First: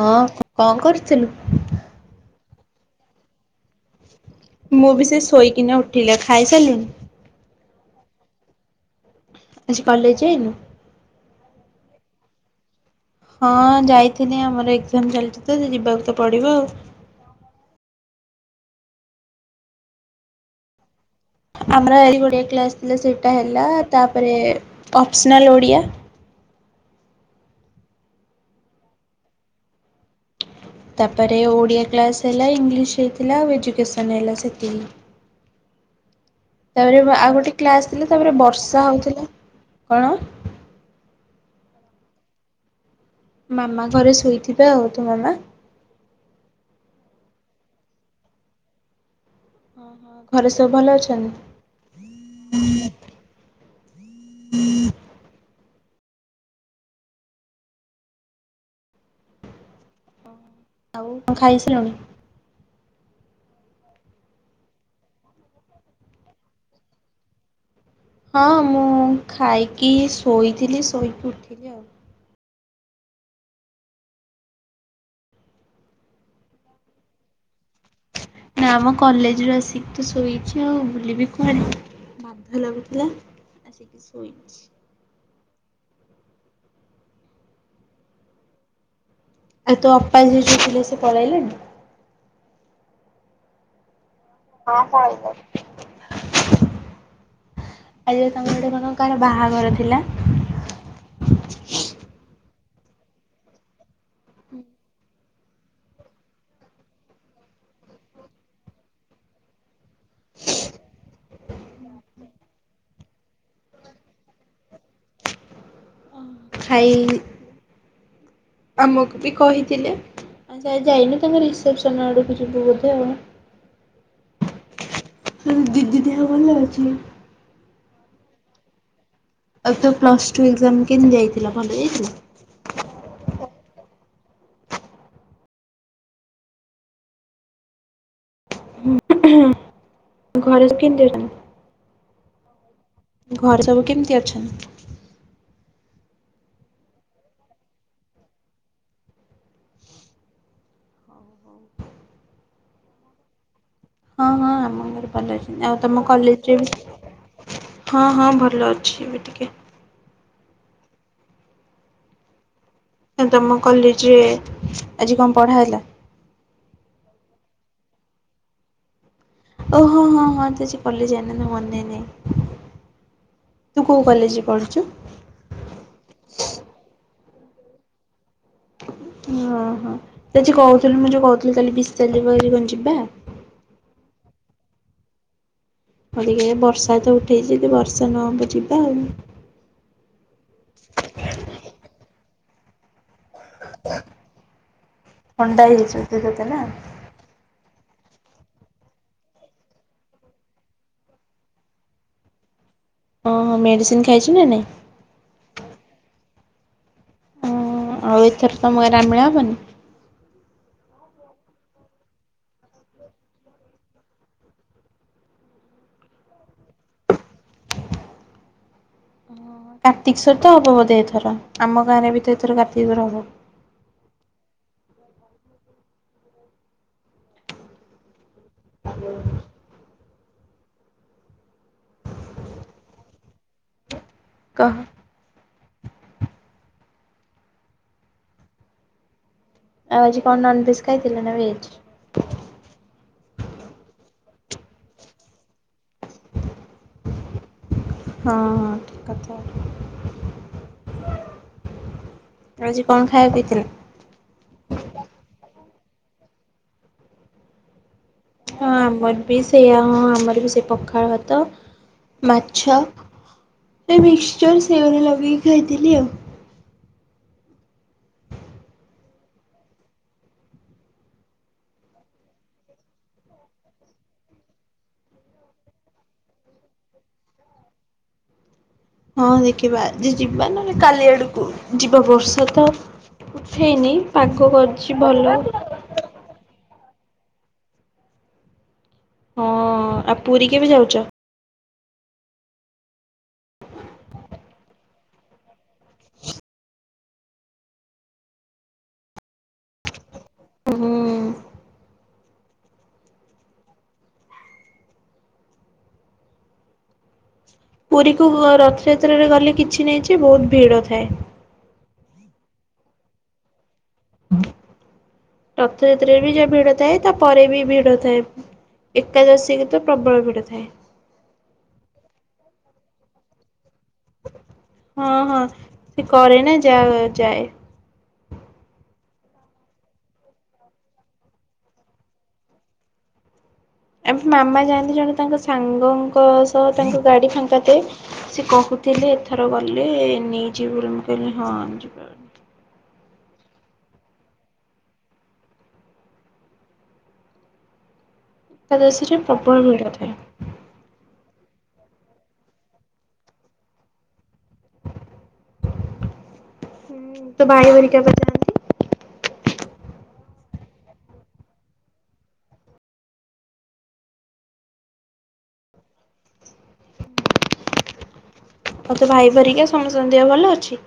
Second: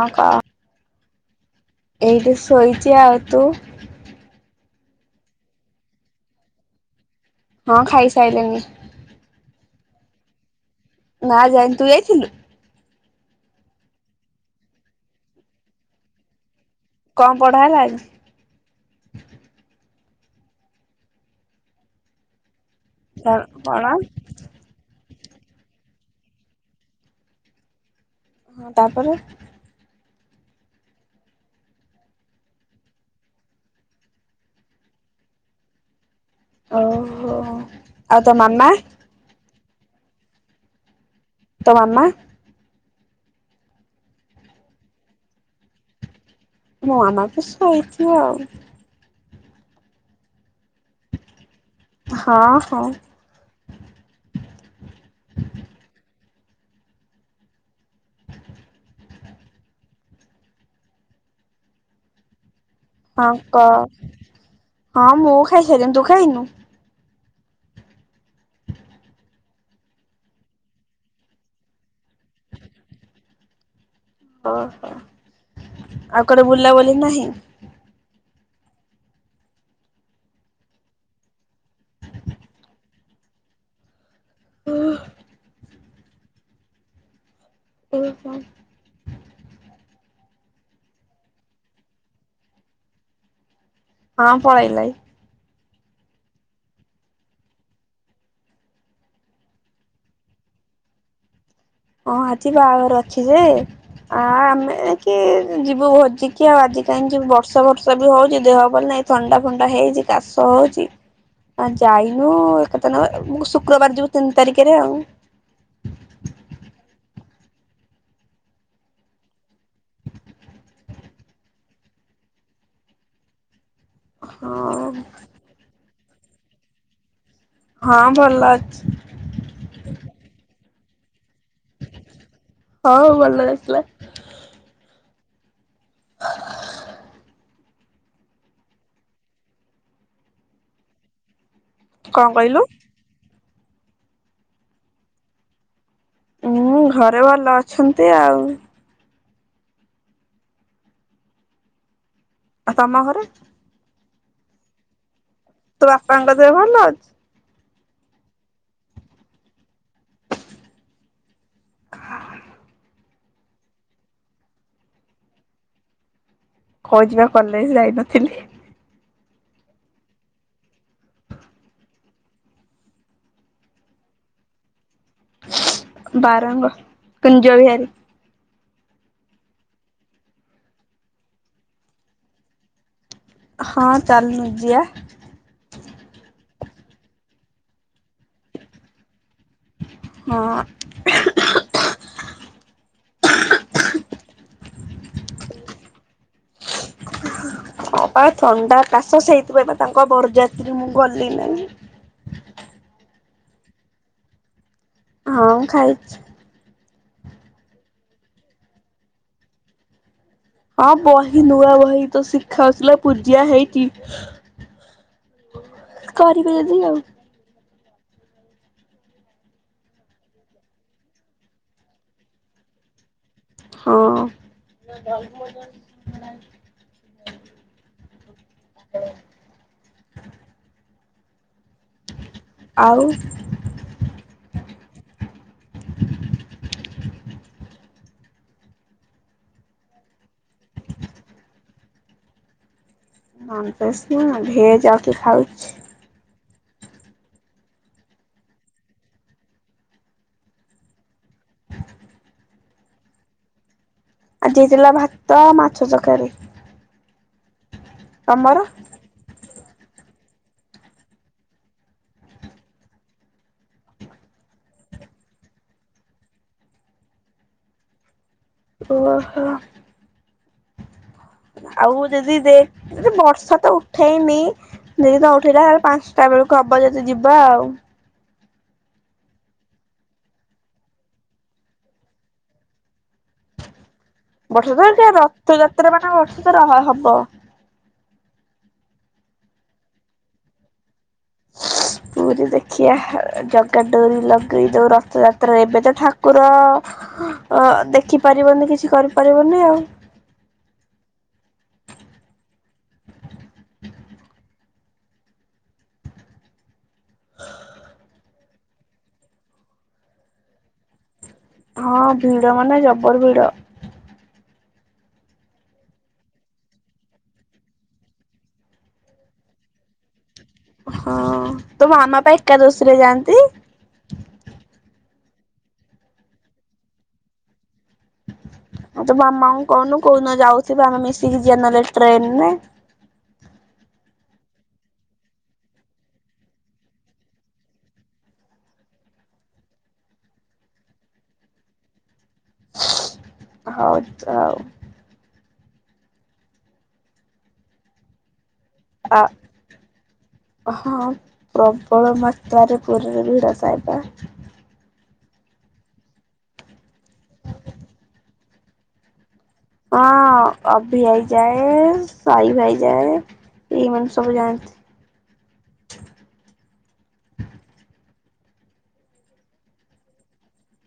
ହଁ କଣ କରୁଥିଲୁ? ଏଇଟି ଶୋଇଛି ଆଉ ତୁ? ମୁଁ ବି ସେ ଶୋଇକିନା ଉଠିଲା ଖାଇସରିଲୁଣୁ? ହଁ ଖାଇସାରିଲେନି। ଆଜି କଲେଜେ ଯାଇନୁ? ନା ଯାଇନି ତୁ ଯାଇଥିଲୁ? ହଁ ଯାଇିଥିଲି ଆମର ଏକଜାମ ଚାଲିଛି ତ ଯିବାକୁ ତ ପଡ଼ିବ ଆଉ। କଣ ପଢା ହେଲା ଆଜି? ଆମର ଏ ଓଡ଼ିଆ କ୍ଲାସ ସେଟଟା ହେଲା କଣ ତାପରେ ଅପସନାଲ ଓଡ଼ିଆ। ହଁ ତାପରେ। ତାପରେ ଓଡ଼ିଆ କ୍ଲାସ ହେଲା ଇଂଲିଶ ହେଇଥିଲା ଆଉ ଏଜୁକସନ ହେଲା ସେତିକି। ତାପରେ ଆଉ ଓହୋ ଗୋଟେ କ୍ଲାସ ଥିଲା ଆଉ ତାପରେ ତୋ ମାମା ବର୍ଷା ହଉଥିଲା କଣ? ତୋ ମାମା? ମାମା ଘରେ ଶୋଇଥିବେ ଆଉ ତୋ ମାମା? ମୋ ମାମା ବି ସୋଇଥିବ ଆଉ। ହଁ ହଁ ଘରେ ସବୁ ଭଲ ଅଛନ୍ତି? ହଁ ହଁ। ଆଉ କଣ ଖାଇସାରିଲୁଣି? ହଁ କହ ହଁ ମୁଁ ଖାଇସାରିଲିିଣି ତୁ ଖାଇନୁ? ହଁ ମୁଁ ଖାଇକି ଶୋଇଥିଲି ଶୋଇକି ଉଠିଲି ଆଉ। ଅହୋ ଆଉ କଣ ବୁଲାବୁଲି ନାହିଁ? ନାମ କଲେଜରୁ ଆସିକି ଶୋଇଛି ଆଉ ବୁଲିିବି କୁଆଡ଼େ? ବାଧା ଲାଗୁଥିଲା ଆସିକି ଶୋଇଛି। [unintelligible] ଆଉ ତୋ ଅପା ଯିଏ ଥିଲେ ସିଏ ପଳେଇଲେଣି? ହଁ ପଳେଇ ଲାଇ। ଆଜି ତମର ଗୋଟେ କଣ କାହାର ବାହାଘର ଥିଲା? ହଁ ଆଜିି ବାହାଘର ଅଛି ଯେ ଆ ଆମେ କି? ଯିବୁ ଭୋଜିିକି ଆଉ ଆଜି କାଇଁ ଯିବୁ ବର୍ଷା ଫର୍ଷା ବି ହେଉଛି ଦେହ ଭଲ ନାଇଁ ଥଣ୍ଡା ଫଣ୍ଡା ହେଇଛି। କାଶ ହଉଛି ଆ ଯାଇନୁ ଏକଥାନ ମୁଁ ସୁ ଶୁକ୍ରବାର ଯିବୁ ତିନି ତାରିଖରେ ଆଉ। ପାଇ ଆମକୁ ବି କହିଥିଲେ। ଆଚ୍ଛା ଆଜି ଯାଇନୁ ତ ତାଙ୍କ ରିସେପସନ୍‌ ଆଡକୁ ଯିବୁ ବୋଧେ ଆଉ। ହଁ। ଘରେ ଦିଦି ଦେହ ଭଲ ଅଛି। ହଁ ଭଲ ଅଛି। ଆଉ ତୁ ପ୍ଲସ ଟୁ ଏକଜାମ୍ କେନ ଯାଇ ହଁ ଭଲ ହେଇଥିଲା। ହ ଘରେ ସବୁ କେମିତି ଅଛନ୍ତି? କଣ କହିଲୁ? ଘରେ ସବୁ କେମିତି ଅଛନ୍ତି? ଉଁ ଘରେ ଭଲ ଅଛନ୍ତି ଆଉ। ଆଉ ତମ ଘରେ? ହଁ ହଁ ଆମ ଘରେ ଭଲ ଅଛନ୍ତି ଆଉ ତୋ ତମ ବାପାଙ୍କ ଦେହ କଲେଜରେ ଭଲ ଅଛି ବି ହଁ ହଁ ଭଲ ଅଛି ଏବେ ଟିକେ। ତମ କଲେଜରେ ଆଜି କଣ ପଢ଼ା ହେଲା? କଉଚିପା କଲେଜ ଯାଇନଥିଲି। ଓ ହୋ ହୋ ହଁ ତୁ ଆଜି କଲେଜ ଯାଇନୁନା ମନେ ନାହିଁ। ତୁ କୋଉ କଲେଜ୍‌ରେ ପଢ଼ୁଛୁ? ବାରଙ୍ଗ କୁଞ୍ଜ ବିହାରୀ? ଓହୋ ତୁ ଆଜି କହୁଥିଲୁ ମୁଁ ଯୋଉ କହୁଥିଲି କାଲି ପିସ୍ତା ଯିବା ବୋଲି କଣ ଯିବା? ହଁ ଚାଲୁନୁ ଯିବା। ଅବିକା ବର୍ଷା ତ ଉଠେଇଛି ଯଦି ବର୍ଷା ନହବ ଯିବା ଆଉ। ହଁ। କେବେ ନାଇ ଥଣ୍ଡା ହେଇଛି ତତେ ନା। ହଁ ପା ଥଣ୍ଡା କାଶ ସେଇଥି ପାଇଁ ତାଙ୍କ ବରଯାତ୍ରୀ ମୁଁ ଗଲି ନାହିଁ। ହଁ କି ଅହୋ ମେଡ଼ିସିନ୍‌ ଖାଇଛୁ ନା ନାଇଁ। ହଁ ଖାଇଛି। ହଁ ଆଉ ଏଥର ମେଳା ହେବନି? ହଁ ବହି ନୂଆ ବହି ତ ଶିଖା ହେଉଥିଲା ପୂଜା ହେଇଚି କରିବେ ଯଦି ଆଉ ଓ କାର୍ତ୍ତିକ୍ଵର ତ ହବ ବୋଧେ ଏଥର ଆମ ଗାଁରେ ବି ତ ଏଥର କାର୍ତ୍ତିକ୍ଵର ହବ ହଁ। ହଁ। ଆଉ କହ! ଆଉ ଆଜି କଣ ନନ ଭେଜ ଖାଇଥିଲେ ନା ଭେଜ? ନନ୍ ଭେଜ୍ ନୁହ ଭେଜ ଯାଉ କି ଖାଉଛି। ହଁ ଠିକ୍ କଥା। ତଆଜି କଣ ଖାଇବା ଦେଇଥିଲେ? ଆଜି ହେଇଥିଲା ଭାତ ମାଛ ତକାରୀ। ହଁ ଆମର ବି ସେଆ ଆମର ବି ସେ ପଖାଳ ଭାତ ମାଛ ଏ ମିିକ୍ସଚର ସେଓରେ ଲଗିକ ଖାଇଥିଲି ଆଉ। ଓହୋ। ଆଉ ଯଦି ଦେ ବର୍ଷା ତ ଉଠେଇନି ଯଦି ତ ଉଠେଇଲାଲେ ପାଞ୍ଚଟା ବେଳକୁ ହବ ଯଦି ଯିବା ଆଉ। ହଁ ଦେଖିବା ଯିବା ନହେଲେ କାଲି ଆଡକୁ ଯିବା ବର୍ଷା ତ ଉଠେଇନି ପାଗ ବର୍ଷତ କରିଛି ଏ ଭଲ। ରଥଯାତ୍ରା ମାନେ ବର୍ଷ ତ ରହ ହବ। ହଁ ଆଉ ପୁରୀ କେବେ ଯାଉଛ? [inaudible] ପୁରୀ ଦେଖିବା ଜଗାଡୋରି ଲଗ ଦଉ ରଥଯାତ୍ରା ଏବେ ତ ଠାକୁର ଅ ଦେଖିପାରିବନି କିଛି କରିପାରିବନି ଆଉ ହଁ। ପୁରୀକୁ ରଥଯାତ୍ରାରେ ଗଲେ କିଛି ନାହିଁ ଯେ ବହୁତ ଭିଡ ଥାଏ। ହଁ ଭିଡ ମାନେ ଜବର ଭିଡ ରଥ ଯାତ୍ରା ରେ ବି ଯ ଭିଡ ଥାଏ ତା ପରେରେ ବି ଭିଡ ଥାଏ। ଏକାଦଶୀ ରେ ତ ପ୍ରବଳ ଭିଡ଼ ଥାଏ ହଁ ତୋ ମାମାପା ଏକାଦଶୀରେ ଯାଆନ୍ତି? ହଁ ହଁ ସେ କର ନା ଯା ଯାଏ ଆଉ ତ ମାମାଙ୍କୁ କହୁନୁ କୌଦିନଯାଉଥିବେ ଆମେ ମିଶିକି ଯିବା ଟ୍ରେନରେ ଆ ମାମା ଯାଆନ୍ତି ଜଣେ ତାଙ୍କ ସାଙ୍ଗଙ୍କ ସହ ତାଙ୍କ ଗାଡି ଫାଙ୍କା ଏ ସେ କହୁଥିଲେ ଏଥର ଗଲେ ନେଇଯିବି ବୋଲି ମୁଁ କହିଲି ହଁ [inaudible] ହଉ ହଉ। ତା ଦେଶରେ ଆ ପ୍ରବଳ ଭିଡ଼ ଥାଏ ହଁ। ପ୍ରବଳ ମାତ୍ରାରେ ପୁରୀରେ ଭିଡ଼ ଥାଏବା। ହ ତ ଭାଇ ବରି କା ପଞ୍ଚାନ୍ତି ହଁ ଅଭି ହେଇଯାଏ ସଇବ ହେଇଯାଏ। ଏଇମାନେ ସବୁ ଯାଆନ୍ତି। ମତେ ଭାଇ ଭରିକା ସମସ୍ତନ୍ଦହ ଭଲ ଅଛି?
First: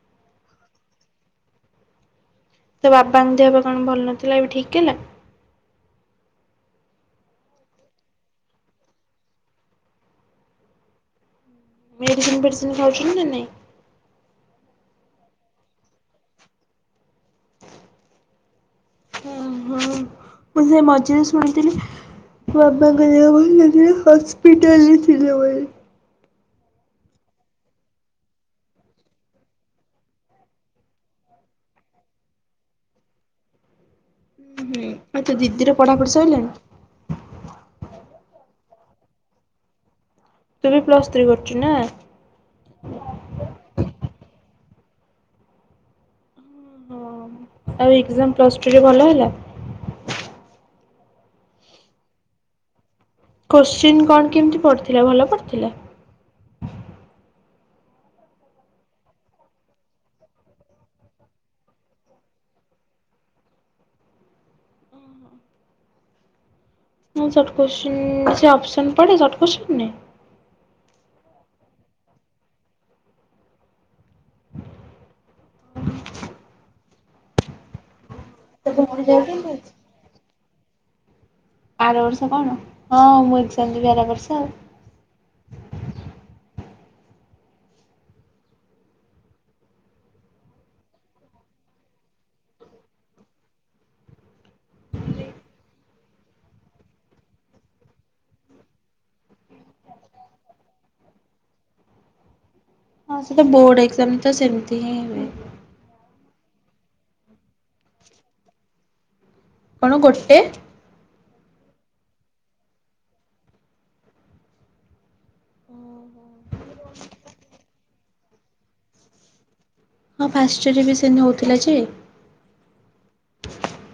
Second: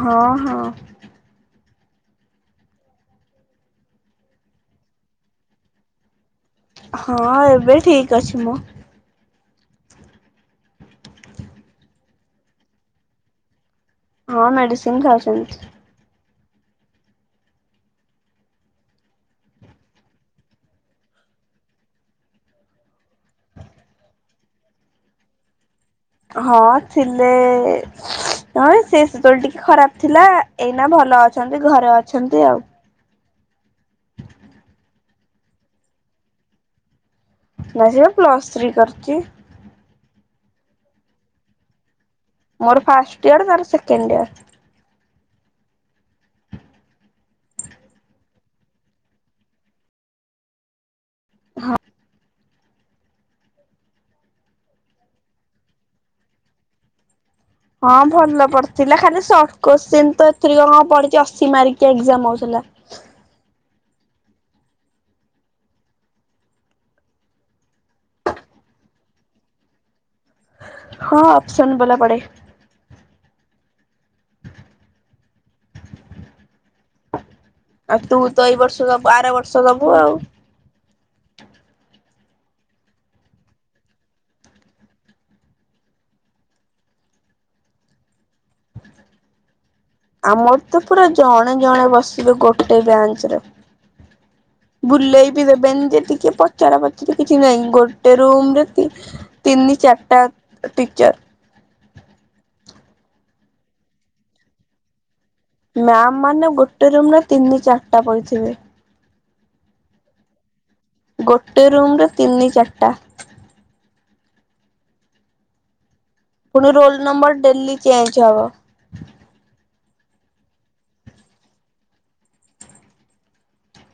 ହଁ ହଁ। ତ ବାପା ଙ୍କ ଦେହ କଣ ଭଲ ନଥିଲା ଏବେ ଠିକ ହେଲା? ହଁ ଏବେ ଠିକ ଅଛି ମ। ମେଡ଼ିସିନ ପେଡ଼ିସିନ୍ ଖାଉଛୁନ୍ତି ନାଆ ନାଇ? ହଁ ମେଡିସିନ୍ ଖାଉଛନ୍ତି। ହ ହଁ ମୁ ସେ ମଜେରେ ଶୁଣିଥିଲି ବାପାଙ୍କ ଦେହ ଭଲ ନଥିଲା ହସ୍ପିଟଲରେ ଥିଲେ ବି ହଁ ଥିଲେ। ହଁ ସେ [unintelligible] ଟିକେ ଖରାପ ଥିଲା ଏଇନା ଭଲ ଅଛନ୍ତି ଘରେ ଅଛନ୍ତି ଆଉ। ହୁଁ ଆଉ ତୋ ଦିଦି ର ପଢ଼ାପଢ଼ି ଶଇଲାନି? ନା ସେ ପ୍ଲସ ଥ୍ରୀ କରୁଛି। ତୁ ବି ପ୍ଲସ୍ ଥ୍ରୀ କରୁଛୁ ନା? ମୋର ଫାଷ୍ଟ ଇୟର ତାର ସେକେଣ୍ଡ ଇୟର। ଆଉ ଏକ୍ଜାମ ପ୍ଲସ୍ ଟୁରେ ଭଲ ହେଲା? ହଁ। କୋଶ୍ଚିନ୍ କଣ କେମିତି ପଢିଥିଲା ଭଲ ପଢିଥିଲା? ହଁ ଭଲ ପଢିଥିଲା ଖାଲି ସର୍ଟ କୋଶ୍ଚିନ୍ ତ ଏରେ କଣ ପଢିଛି ଅଶୀ ମାର୍କ ଏଜାମ ହଉଛନ୍ତି। [inaudible] ହଁ ଶର୍ଟ କୋଚିଂନ ସେ ଅପସନ ପଡେ ଶର୍ଟ କୋଶ୍ଚନ ରେ? ହଁ ଅପସନ ବଲା ପଡେ। ହ। ଆଉ ତୁ ତ ଏଇ ବର୍ଷ ଦବୁ ଆର ବର୍ଷ ଦବୁ ଆଉ। ଆର ବର୍ଷ କଣ? ହଁ ମୁଁ ଏଜାମ ଦେବି ଆର ବର୍ଷ ଆଉ। ଆମର ତ ପୁରା ଜଣେ ଜଣେ ବସିବେ ଗୋଟେ ବ୍ରାଞ୍ଚରେ। ବୁଲେଇ ବିି ଦେବେନି ଯେ ଟିକେ ପଚାରା ପଚାରି କିଛି ନାହିଁ ଗୋଟେ ରୁମ ରେ ତିନି ଚାରଟା ଟିଚର। ହଁ ସେଟା ବୋର୍ଡ ଏକ୍ଜାମ ତ ସେମିତି ହିଁ ହୁଏ। ମ୍ୟାମ ମାନେ ଗୋଟେ ରୁମରେ ତିନି ଚାରିଟା ପଡ଼ିଥିବେ। କଣ ଗୋଟେ? ଗୋଟେ ରୁମ ରେ ତିନି ଚାରିଟା। ପୁଣି ରୋଲ ନମ୍ବର ଡେଲି ଚେଞ୍ଜ ହବ। ହଁ ଫାଶରେ ବି ସେ ନେଉଥିଲା ଯେ।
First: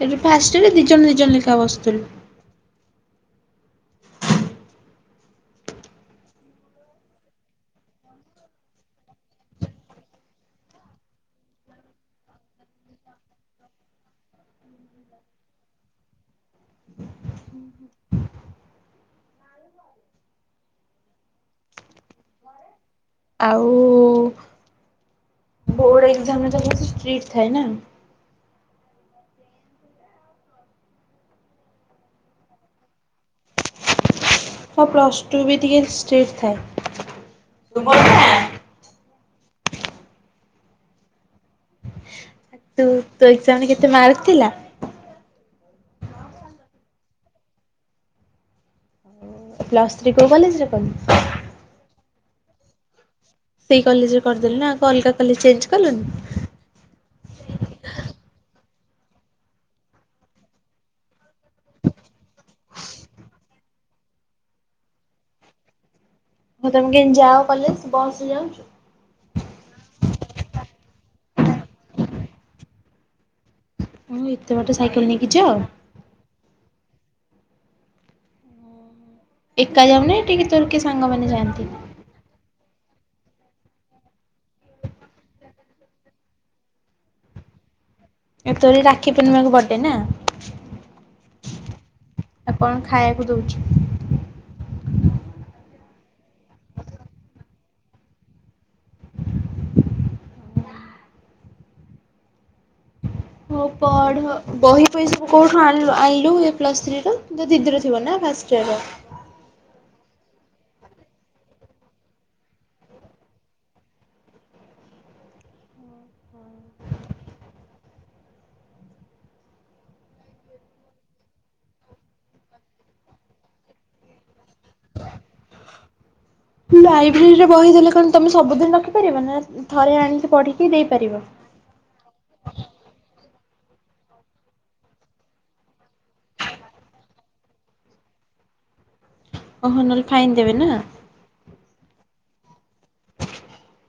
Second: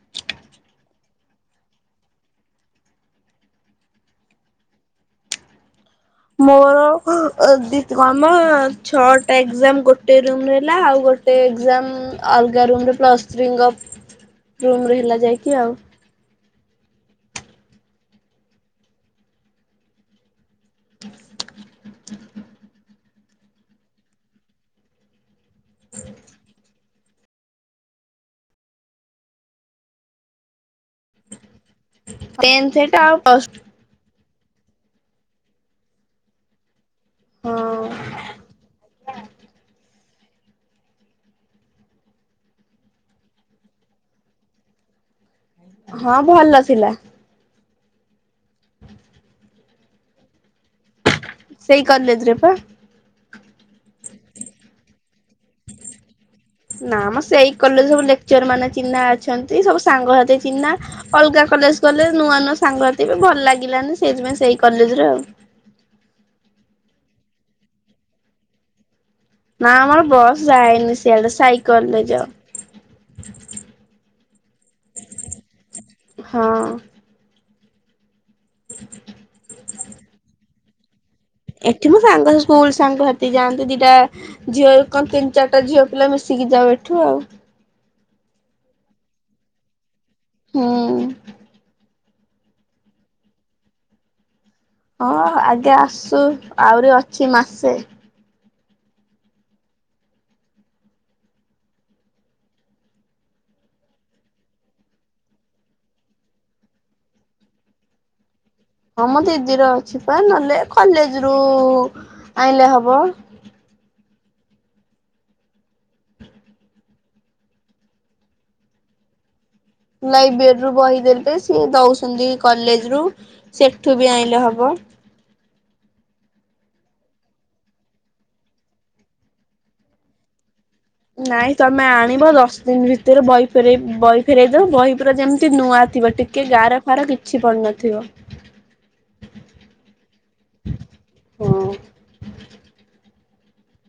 ହେଲେ ଫାଷ୍ଟରେ ଦି ଜଣ ଦି ଜଣ ଲେଖା ବସ୍ତୁଲୁ। ମୋର ଏ ଦି କନ ନା ଛଅଟା ଏକ୍ଜାମ ଗୋଟେ ରୁମ ରେ ହେଲା। ଆଉ ଗୋଟେ ଏକ୍ଜାମ ଅଲଗା ରୁମ ରେ ପ୍ଲସ ଥ୍ରୀ ଙ୍କ ରୁମ ରେ ହେଲା ଯାଇକି ଆଉ। ଆଉ ବୋଡ଼ ଏକ୍ଜାମ ରେ ତ ବହୁ ଷ୍ଟ୍ରିକ ଥାଏ ନା? ଟେନ୍ ସେଟା ଆଉ ପ୍ଲସ ହଁ ପ୍ଲସ ଟୁ ବି ଟକେ ଷ୍ଟ୍ରିଟ ଥାଏ ହଁ [unintelligible] ତୁ ତୋ ଏକ୍ସଜାମ କେତେ ମାର୍କ ଥିଲା? ହଁ ଭଲ ଥିଲା। ପ୍ଲସ୍ ଥ୍ରୀ କୋଉ କଲେଜ ରେ କଲୁ? ସେଇ କଲେଜରେ ପା। ସେଇ କଲେଜରେ କରିଦେଲୁ ନା ଅଲଗା କଲେ ଚେଞ୍ଜ କଲୁନି? ନା ମ ସେଇ କଲେଜରେ ସବୁ ଲେକ୍ଚର ମାନେ ଅ ଚିହ୍ନା ଅଛନ୍ତି ସବୁ ସାଙ୍ଗ ହାତୀ ଚିହ୍ନା ଅଲଗା କଲେଜ ଗଲେ ନୂଆ ନୂଆ ସାଙ୍ଗ ହାତୀ ବି ଭଲ ଲାଗିଲା ସେଇଥିପାଇଁ ସେଇ କଲେଜ ର ଆଉ। ହଁ ତମେ କେମିତି ଯାଓ କଲେଜ ବ ଯାଉଛୁ। ନା ଆମର ବସ୍ ଯାଏନି ସେଆଡେ ସାଇକେଲରେ ଯାଉ। ତୁମେ ଏତେ ବାଟ ସାଇକେଲ ନେଇକି ଯାଅ? ହଁ। ଏକା ଯାଉନି ଟିକେ ତୋଏ କିଏ ସାଙ୍ଗ ମାନେ ଯାଆନ୍ତି? ଏଠି ମୋ ସାଙ୍ଗ ସ୍କୁଲ ସାଙ୍ଗ ହାତି ଯାଆନ୍ତୁ ଦିଟା ଝିଅ କଣ ତିନି ଚାରିଟା ଝିଅ ପିଲା ମିଶିକି ଯାଉ ଏଠୁ ଆଉ। ଏ ତୋର ଏଇ ରାକ୍ଷୀ ପଣ୍ଣିମାକୁ ବର୍ଡେ ନା? ହୁଁ। ବାପାଙ୍କୁ ଖାଇଆକୁ ଦଉଛି। ହଁ ଆଗେ ଆସୁ ଆହୁରି ଅଛି ମାସେ। ହଉ ପଢ ବହି ପହି ସବୁ, କୋଉଠୁ ଆଣିଲୁ ଆଣିଲୁ ଏଇ ପ୍ଲସ ଥ୍ରୀ ର। ତୋ ଦିଦିର ଥିବ ନା ଫାସ ହଁ ମୋ ଦିଦିର ଥିବ ନହେଲେ କଲେଜରୁ ଆଣିଲେ ହବ। ଲାଇବ୍ରେରୀରୁୁ ବହି ଦେଲେ, ସିଏ ଦଉଛନ୍ତି କଲେଜରୁ ସେଠୁ ବି ଆଇଁଲେ ହବ। [inaudible] ଲାଇବ୍ରେରୀରେ ବହି ଦେଲେ କଣ ତମେ ସବୁଦିନ ରଖିପାରିବ? ନା ଥରେ ଆଣିକି ପଢ଼ି ନାଇଁ ତମେ ଆଣିବ, ଦଶ ଦିନ ଭିତରେ ବହି ଫେରେଇ ବହି ଫେରଇ ଦବ, ବହି ପୁରା ଯେମିତି ନୂଆ ଥିବ ଟିକେ ଗାର ଫାର କିଛି ପଡିନଥିବ। [inaudible] ଓ ହୋ ନହେଲେ ଫାଇନ୍ ଦେବେ ନା? ହଁ।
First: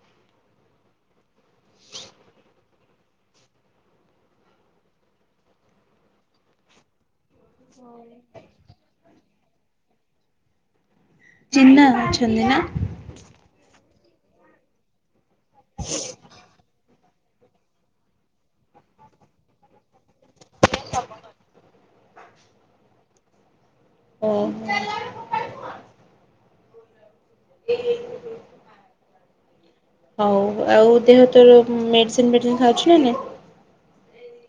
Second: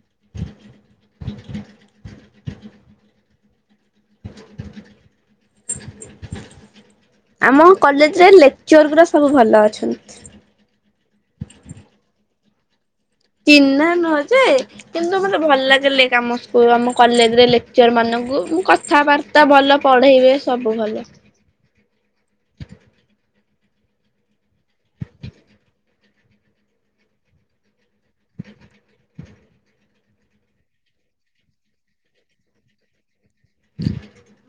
[inaudible] [inaudible] ଆମ କଲେଜରେ ଲେକ୍ଚର ଗୁରା ସବୁ ଭଲ ଅଛନ୍ତି। ଚିହ୍ନା ଅଛନ୍ତି ନା? ଚିହ୍ନା ନୁହଁ ଯେ, କିନ୍ତୁ ମତେ ଭଲ ଲାଗିଲେ କାମ [unintelligible] ଆମ। କଲେଜରେ ଲେକ୍ଚର ମାନଙ୍କୁ, ମୁଁ କଥାବାର୍ତ୍ତା ଭଲ ପଢେଇବେ ସବୁ ଭଲ। ଓ ହୋ। [inaudible] ହଉ ଆଉ ଦେହ ତୋର, ମେଡିସିନ ଫେଡିସିନି ଖାଉଛୁ ନା ନାଇଁ?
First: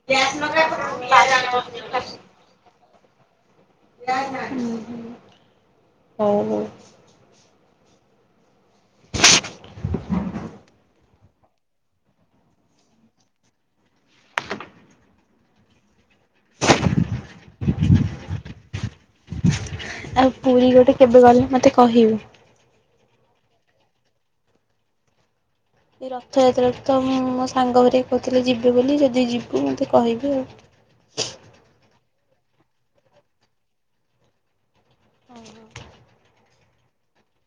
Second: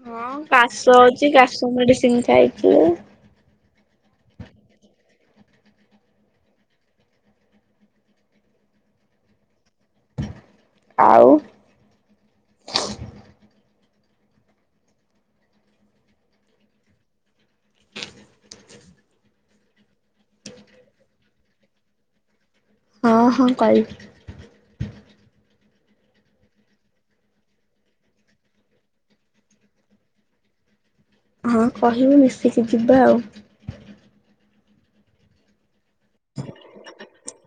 ହଁ କାଶ ହଉଛି କାଶ [unintelligible] ମେଡିସିନ ଖାଇଥିଲି ହୁଁ -ହୁଁ ହଉ ହଉ। ଆଉ [inaudible] ଆଉ ପୁରୀ ଗୋଟେ କେବେ ଗଲେ ମତେ କହିବୁ? ହଁ -ହଁ କଇବି। ଏ ରଥଯାତ୍ରାକୁ ତ ମୋ ସାଙ୍ଗ ହେରିକା ର କହୁଥିଲେ ଯିବେ ବୋଲି, ଯଦି ଯିବୁ ମୋତେ କହିବୁ ଆଉ। ହଁ କହିବୁ ମିଶିକି ଯିବା ଆଉ। [inaudible]